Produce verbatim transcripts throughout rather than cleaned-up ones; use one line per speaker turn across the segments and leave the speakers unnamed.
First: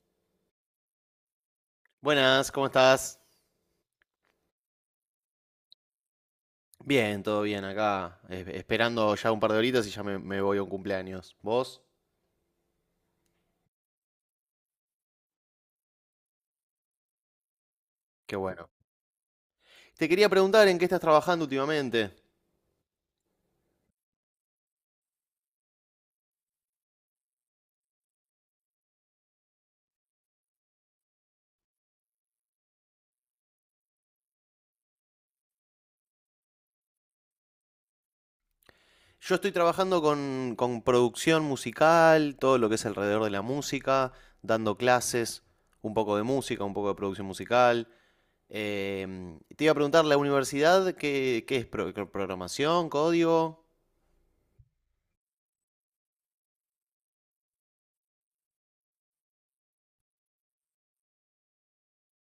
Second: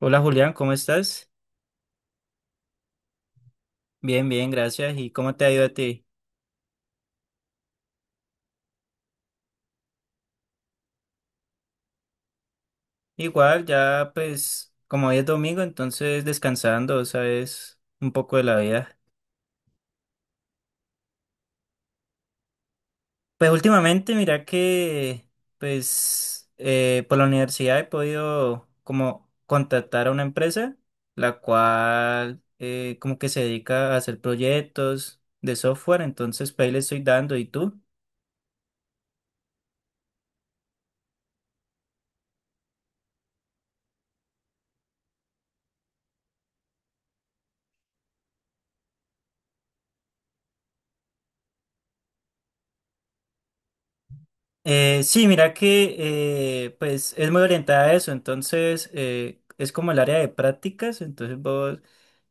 Hola Julián, ¿cómo estás?
Buenas, ¿cómo estás?
Bien, bien, gracias. ¿Y cómo te ha ido a ti?
Bien, todo bien acá, es- esperando ya un par de horitas y ya me, me voy a un cumpleaños. ¿Vos?
Igual, ya pues como hoy es domingo, entonces descansando, ¿sabes? Un poco
Qué
de la
bueno.
vida.
Te quería preguntar en qué estás trabajando últimamente.
Pues últimamente, mira que pues eh, por la universidad he podido como contactar a una empresa, la cual eh, como que se dedica a hacer proyectos de software, entonces pues ahí le estoy dando. ¿Y tú?
Yo estoy trabajando con, con producción musical, todo lo que es alrededor de la música, dando clases, un poco de música, un poco de producción musical. Em, te iba a preguntar, ¿la universidad qué, qué es? Pro- ¿Programación? ¿Código?
Eh, sí, mira que eh, pues es muy orientada a eso, entonces eh, es como el área de prácticas, entonces vos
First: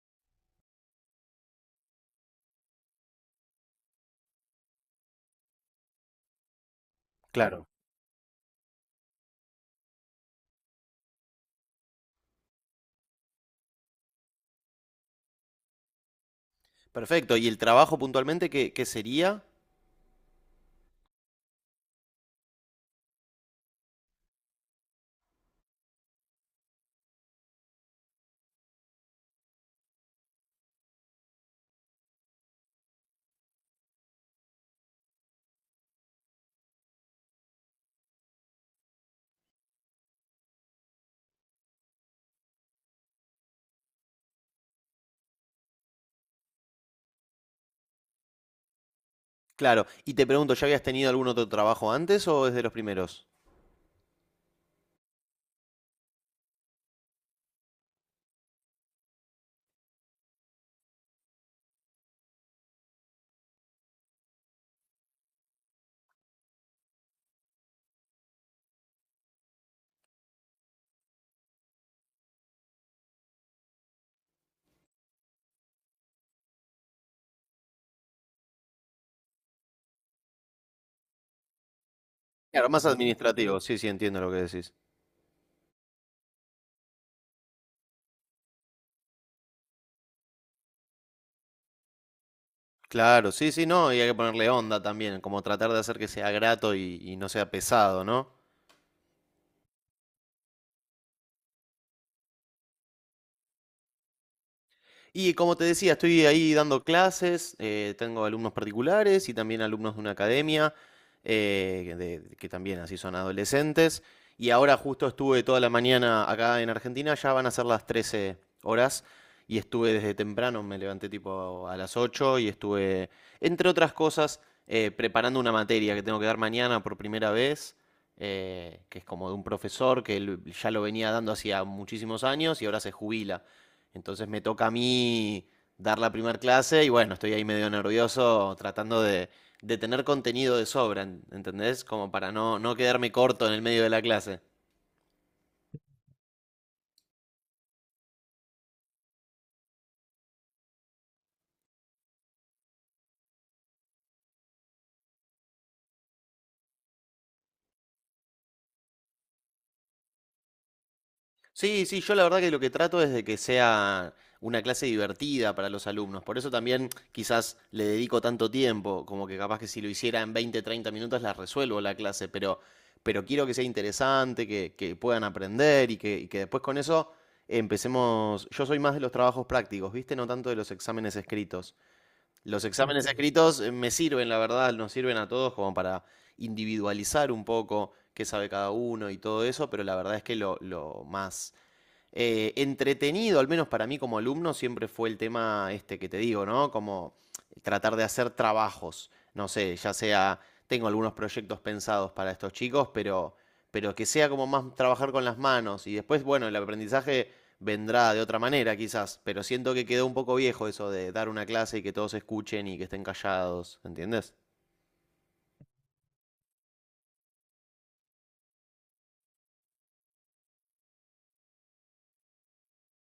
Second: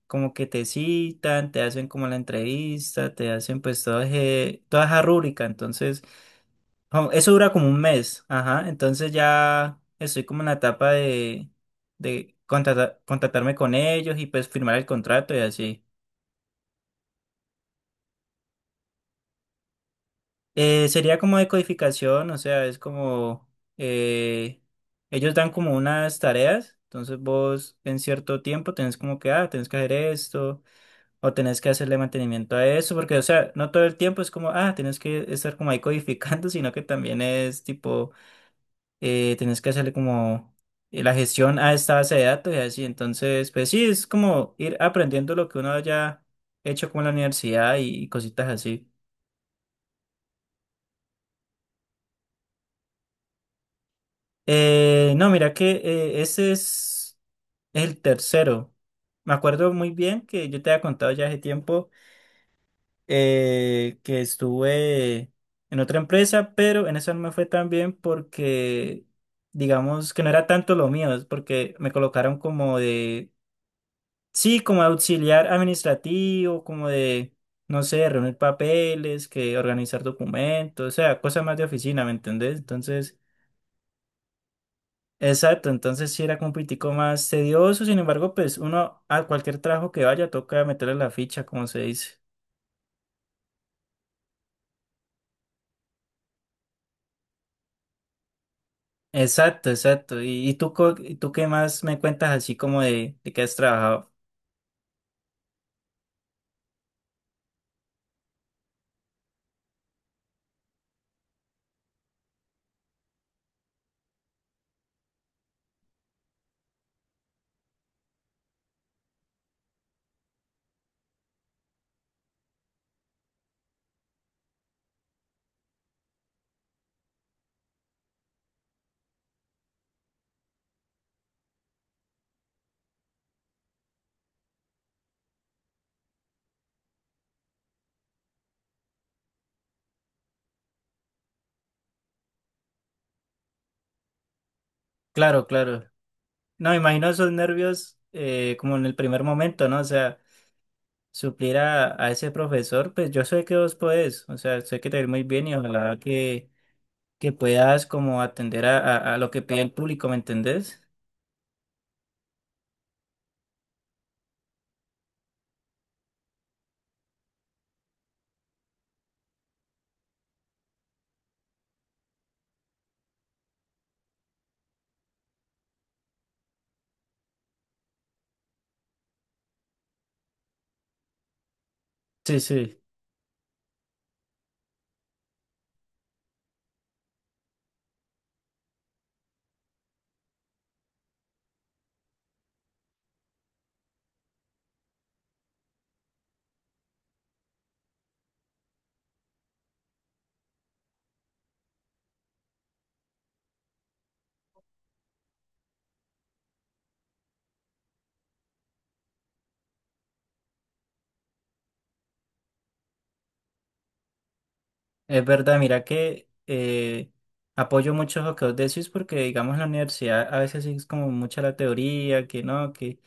como que te citan, te hacen como la entrevista, te hacen pues toda, eje- toda esa rúbrica, entonces como- eso dura como
Claro.
un mes, ajá, entonces ya estoy como en la etapa de, de contratar- contratarme con ellos y pues firmar el contrato y así.
Perfecto. ¿Y el trabajo puntualmente qué, qué sería?
Eh, sería como decodificación, o sea, es como eh, ellos dan como unas tareas, entonces vos en cierto tiempo tenés como que, ah, tenés que hacer esto, o tenés que hacerle mantenimiento a eso, porque, o sea, no todo el tiempo es como, ah, tenés que estar como ahí codificando, sino que también es tipo, eh, tenés que hacerle como eh, la gestión a esta base de datos y así, entonces, pues sí, es como ir aprendiendo lo que uno haya hecho como en la universidad y cositas así.
Claro, y te pregunto, ¿ya habías tenido algún otro trabajo antes o es de los primeros?
Eh, no, mira que eh, ese es el tercero. Me acuerdo muy bien que yo te había contado ya hace tiempo eh, que estuve en otra empresa, pero en esa no me fue tan bien porque, digamos, que no era tanto lo mío, es porque me colocaron como de, sí, como auxiliar administrativo, como de, no sé, reunir papeles, que organizar documentos, o sea, cosas más de oficina, ¿me entendés?
Claro, más
Entonces...
administrativo, sí, sí, entiendo lo que decís.
Exacto, entonces sí era como un poquitico más tedioso, sin embargo, pues uno a cualquier trabajo que vaya toca meterle la ficha, como se dice.
Claro, sí, sí, no, y hay que ponerle onda también, como tratar de hacer que sea grato y, y no sea pesado, ¿no?
Exacto, exacto. ¿Y, y tú, co- y tú qué más me cuentas así como de, de que has trabajado?
Y como te decía, estoy ahí dando clases, eh, tengo alumnos particulares y también alumnos de una academia, eh, de- que también así son adolescentes. Y ahora justo estuve toda la mañana acá en Argentina, ya van a ser las trece horas y estuve desde temprano, me levanté tipo a las ocho y estuve, entre otras cosas, eh, preparando una materia que tengo que dar mañana por primera vez, eh, que es como de un profesor que él ya lo venía dando hacía muchísimos años y ahora se jubila. Entonces me toca a mí dar la primera clase y bueno, estoy ahí medio nervioso tratando de, de tener contenido de sobra, ¿entendés? Como para no, no quedarme corto en el medio de la clase.
Claro, claro. No, me imagino esos nervios eh, como en el primer momento, ¿no? O sea, suplir a, a ese profesor, pues yo sé que vos podés, o sea, sé que te va a ir muy bien y ojalá que, que puedas como atender a, a a lo que pide el público, ¿me entendés?
Sí, sí, yo la verdad que lo que trato es de que sea una clase divertida para los alumnos. Por eso también quizás le dedico tanto tiempo, como que capaz que si lo hiciera en veinte, treinta minutos la resuelvo la clase, pero, pero quiero que sea interesante, que, que puedan aprender y que, y que después con eso empecemos. Yo soy más de los trabajos prácticos, ¿viste? No tanto de los exámenes escritos.
Sí,
Los
sí.
exámenes escritos eh, me sirven, la verdad, nos sirven a todos como para individualizar un poco qué sabe cada uno y todo eso, pero la verdad es que lo, lo más eh, entretenido, al menos para mí como alumno, siempre fue el tema este que te digo, ¿no? Como tratar de hacer trabajos, no sé, ya sea, tengo algunos proyectos pensados para estos chicos, pero, pero que sea como más trabajar con las manos y después, bueno, el aprendizaje vendrá de otra manera quizás, pero siento que quedó un poco viejo eso de dar una clase y que todos escuchen y que estén callados, ¿entiendes?
Es verdad, mira que eh, apoyo mucho lo que vos decís porque, digamos, en la universidad a veces sí es como mucha la teoría, que no, que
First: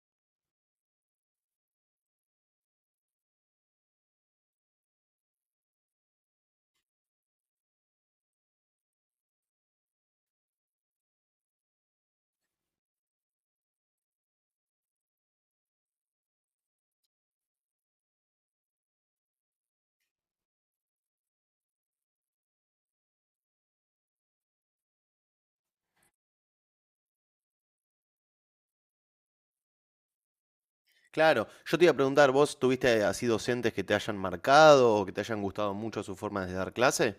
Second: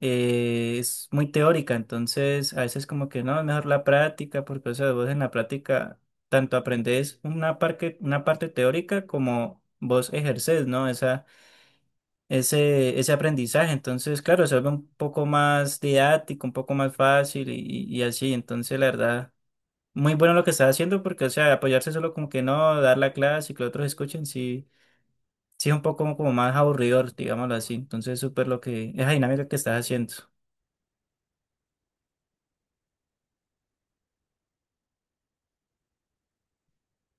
eh, es muy teórica, entonces a veces como que no, es mejor la práctica porque, o sea, vos en la práctica tanto aprendés una parte, una parte teórica como vos ejercés, ¿no? Esa, ese, ese aprendizaje, entonces, claro, se vuelve un poco más didáctico, un poco más fácil y, y y así, entonces, la verdad muy bueno lo que estás haciendo porque, o sea, apoyarse solo como que no, dar la clase y que los otros escuchen, sí, sí es un poco como, como más aburridor, digámoslo así. Entonces, súper lo que, esa dinámica que estás haciendo.
Claro, yo te iba a preguntar, ¿vos tuviste así docentes que te hayan marcado o que te hayan gustado mucho su forma de dar clase?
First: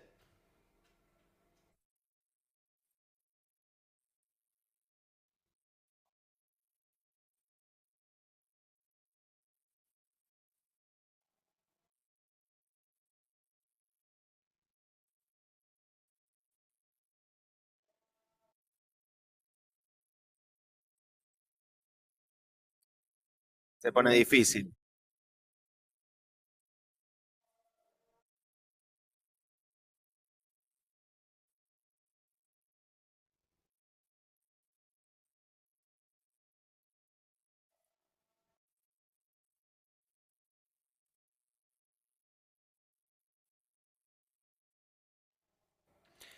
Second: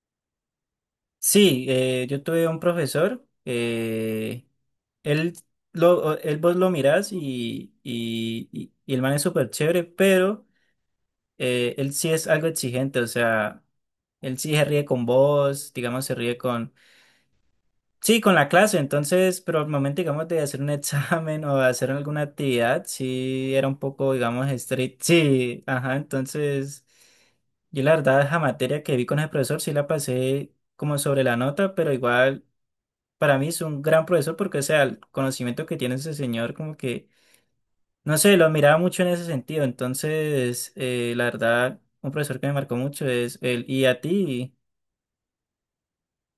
Sí, eh, yo tuve un profesor, eh, él, lo, él vos lo mirás y, y, y, y el man es súper chévere, pero eh, él sí es algo exigente, o sea, él sí se ríe con vos, digamos, se ríe con sí, con la clase, entonces, pero al momento, digamos, de hacer un examen o de hacer alguna actividad, sí era un
Se
poco,
pone
digamos,
difícil.
estricto. Sí, ajá, entonces, yo la verdad, esa materia que vi con el profesor, sí la pasé como sobre la nota, pero igual, para mí es un gran profesor porque, o sea, el conocimiento que tiene ese señor, como que, no sé, lo admiraba mucho en ese sentido, entonces, eh, la verdad, un profesor que me marcó mucho es él. Y a ti,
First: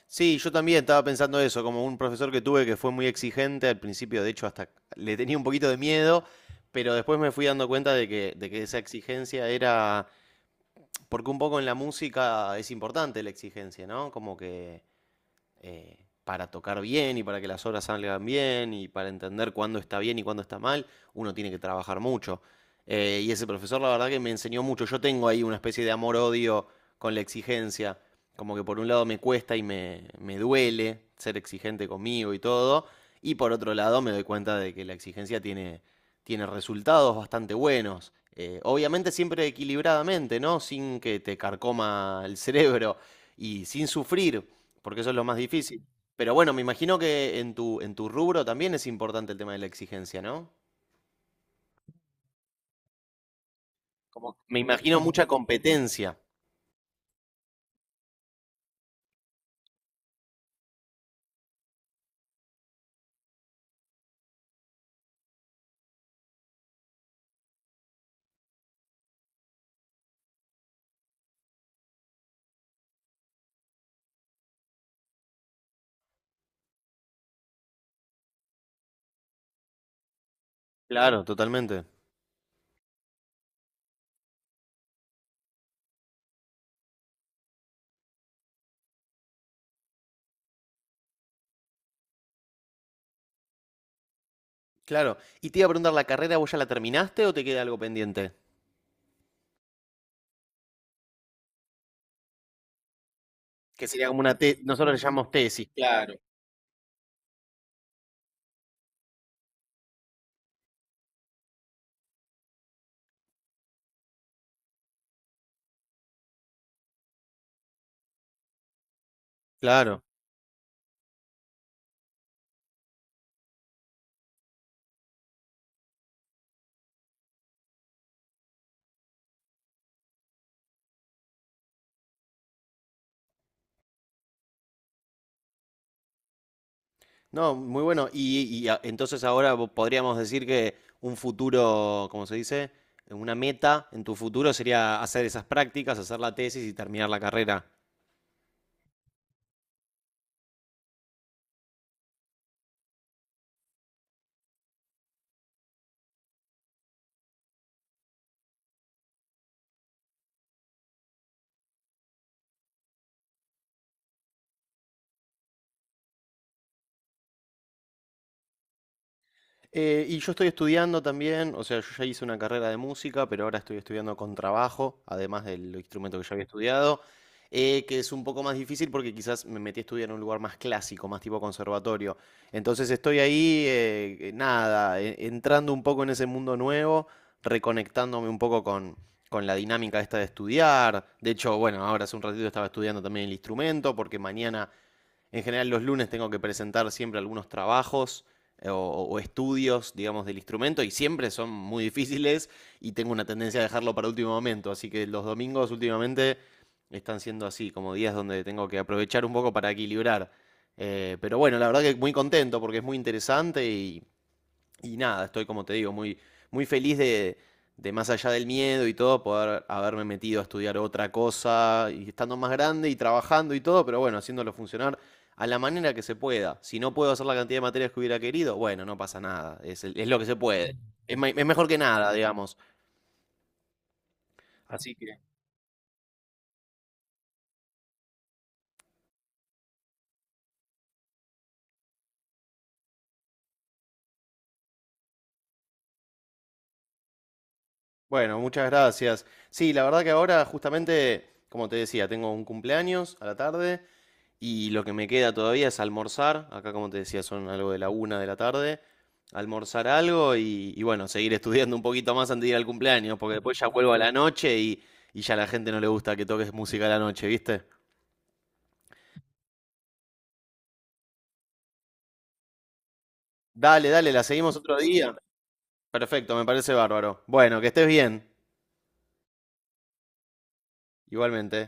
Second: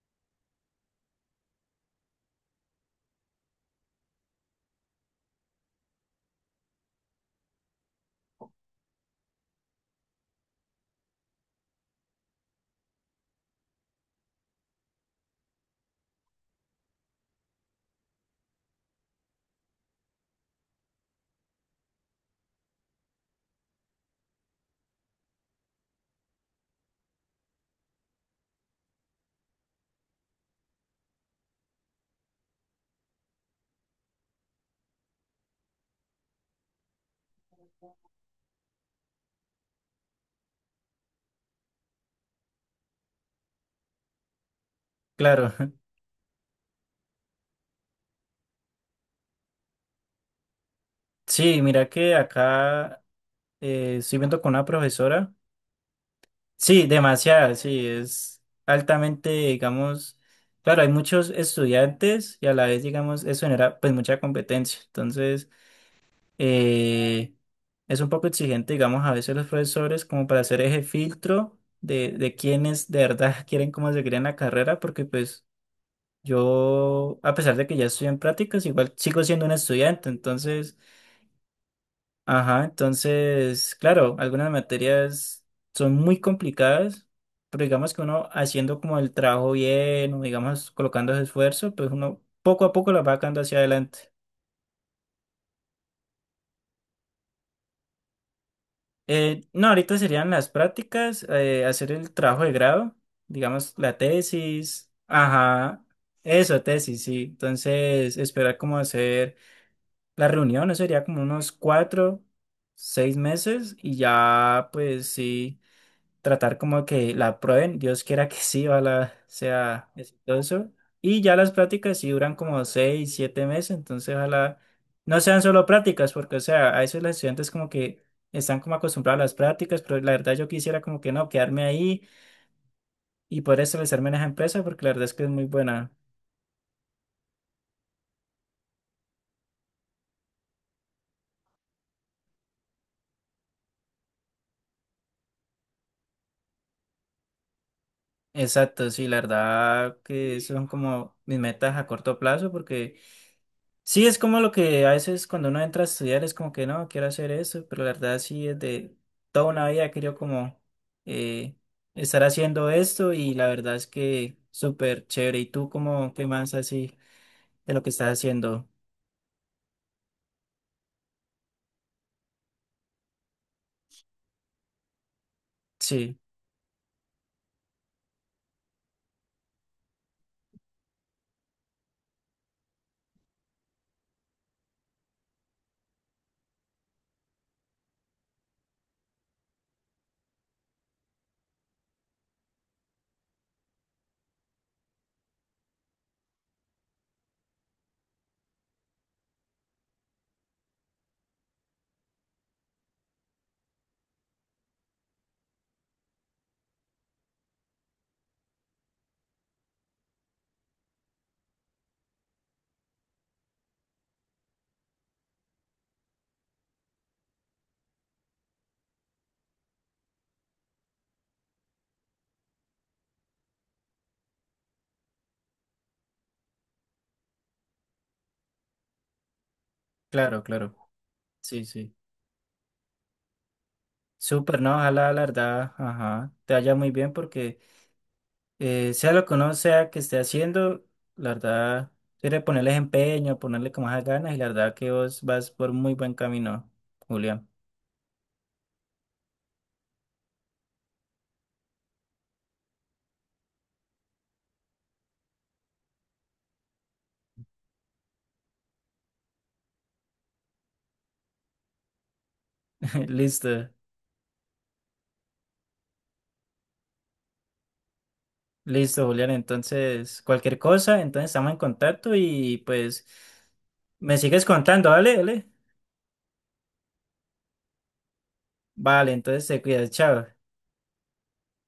Sí, yo también estaba pensando eso, como un profesor que tuve que fue muy exigente al principio, de hecho hasta le tenía un poquito de miedo, pero después me fui dando cuenta de, que, de que esa exigencia era, porque un poco en la música es importante la exigencia, ¿no? Como que eh, para tocar bien y para que las obras salgan bien y para entender cuándo está bien y cuándo está mal, uno tiene que trabajar mucho. Eh, y ese profesor la verdad que me enseñó mucho. Yo tengo ahí una especie de amor-odio con la exigencia. Como que por un lado me cuesta y me, me duele ser exigente conmigo y todo. Y por otro lado me doy cuenta de que la exigencia tiene, tiene resultados bastante buenos. Eh, obviamente siempre equilibradamente, ¿no? Sin que te carcoma el cerebro y sin sufrir porque eso es lo más
claro.
difícil. Pero bueno, me imagino que en tu, en tu rubro también es importante el tema de la exigencia, ¿no?
Sí, mira que acá Eh, estoy
Como,
viendo con
me
una
imagino mucha
profesora.
competencia.
Sí, demasiado sí, es altamente, digamos, claro, hay muchos estudiantes y a la vez, digamos, eso genera pues mucha competencia. Entonces, eh, es un poco exigente, digamos, a veces los profesores como para hacer ese filtro de, de quienes de verdad quieren como seguir en la carrera, porque pues yo, a pesar de que ya estoy en prácticas, igual sigo siendo un estudiante, entonces...
Claro, totalmente.
Ajá, entonces, claro, algunas materias son muy complicadas, pero digamos que uno haciendo como el trabajo bien, o digamos colocando ese esfuerzo, pues uno poco a poco la va sacando hacia adelante.
Claro. Y te iba a preguntar, ¿la carrera vos ya la terminaste o te queda algo pendiente?
Eh, no, ahorita serían las prácticas, eh, hacer el trabajo de grado, digamos
Que
la
sería como una tesis,
tesis,
nosotros le llamamos tesis.
ajá,
Claro.
eso, tesis, sí. Entonces, esperar como hacer la reunión, eso sería como unos cuatro, seis meses y ya, pues sí. Tratar como que la aprueben, Dios quiera que sí, ojalá sea
Claro.
exitoso. Y ya las prácticas sí duran como seis, siete meses, entonces ojalá no sean solo prácticas, porque o sea, a veces los estudiantes como que están como acostumbrados a las prácticas, pero la verdad yo quisiera como que no, quedarme ahí y poder establecerme en esa empresa, porque la verdad es que es muy buena.
No, muy bueno. Y, y a- entonces ahora vo- podríamos decir que un futuro, ¿cómo se dice? Una meta en tu futuro sería hacer esas prácticas, hacer la tesis y terminar la carrera.
Exacto, sí, la verdad que son como mis metas a corto plazo, porque... Sí, es como lo que a veces cuando uno entra a estudiar es como que no, quiero hacer eso, pero la verdad sí, desde toda una vida he querido como eh, estar haciendo esto y la verdad es que súper chévere. ¿Y tú cómo qué más así de lo que estás haciendo?
Eh, y yo estoy estudiando también, o sea, yo ya hice una carrera de música, pero ahora estoy estudiando con trabajo, además del
Sí,
instrumento que ya había estudiado, eh, que es un poco más difícil porque quizás me metí a estudiar en un lugar más clásico, más tipo conservatorio. Entonces estoy ahí, eh, eh, nada, e- entrando un poco en ese mundo nuevo, reconectándome un poco con, con la dinámica esta de estudiar. De hecho, bueno, ahora hace un ratito estaba estudiando también el instrumento porque mañana en general los lunes tengo que presentar siempre algunos trabajos eh, o, o estudios, digamos, del instrumento y siempre son muy difíciles y tengo una tendencia a dejarlo para último momento. Así que los domingos últimamente están siendo así, como días donde tengo que aprovechar un poco para equilibrar. Eh, pero bueno, la verdad que muy contento porque es muy interesante y, y nada, estoy como te digo, muy, muy feliz de, de más allá del miedo y todo, poder haberme metido a estudiar otra cosa y estando más grande y trabajando y todo, pero bueno, haciéndolo funcionar a la manera que se pueda. Si no puedo hacer la cantidad de materias que hubiera querido, bueno, no pasa nada, es, el- es lo que se
claro, claro.
puede. Es, me- es
Sí,
mejor que
sí.
nada, digamos.
Súper, ¿no? Ojalá, la verdad, ajá, te vaya muy bien porque eh, sea lo que uno sea que esté haciendo, la verdad, quiere ponerle empeño, ponerle como más ganas y la verdad que vos vas por muy buen camino, Julián.
Bueno, muchas gracias. Sí, la verdad que ahora justamente, como te decía, tengo un cumpleaños a la tarde y lo que me queda todavía es almorzar. Acá, como te decía, son algo de la una de la tarde. Almorzar algo y, y bueno, seguir estudiando un poquito más antes de ir al cumpleaños, porque después ya
Listo,
vuelvo a la noche y, y ya a la gente no le gusta que toques música a la noche, ¿viste?
listo, Julián. Entonces, cualquier cosa, entonces estamos en contacto y pues
Dale, dale,
me
la
sigues
seguimos otro
contando,
día.
¿vale? ¿Vale?
Perfecto, me parece bárbaro. Bueno, que estés bien,
Vale, entonces te cuidas, chao.
igualmente.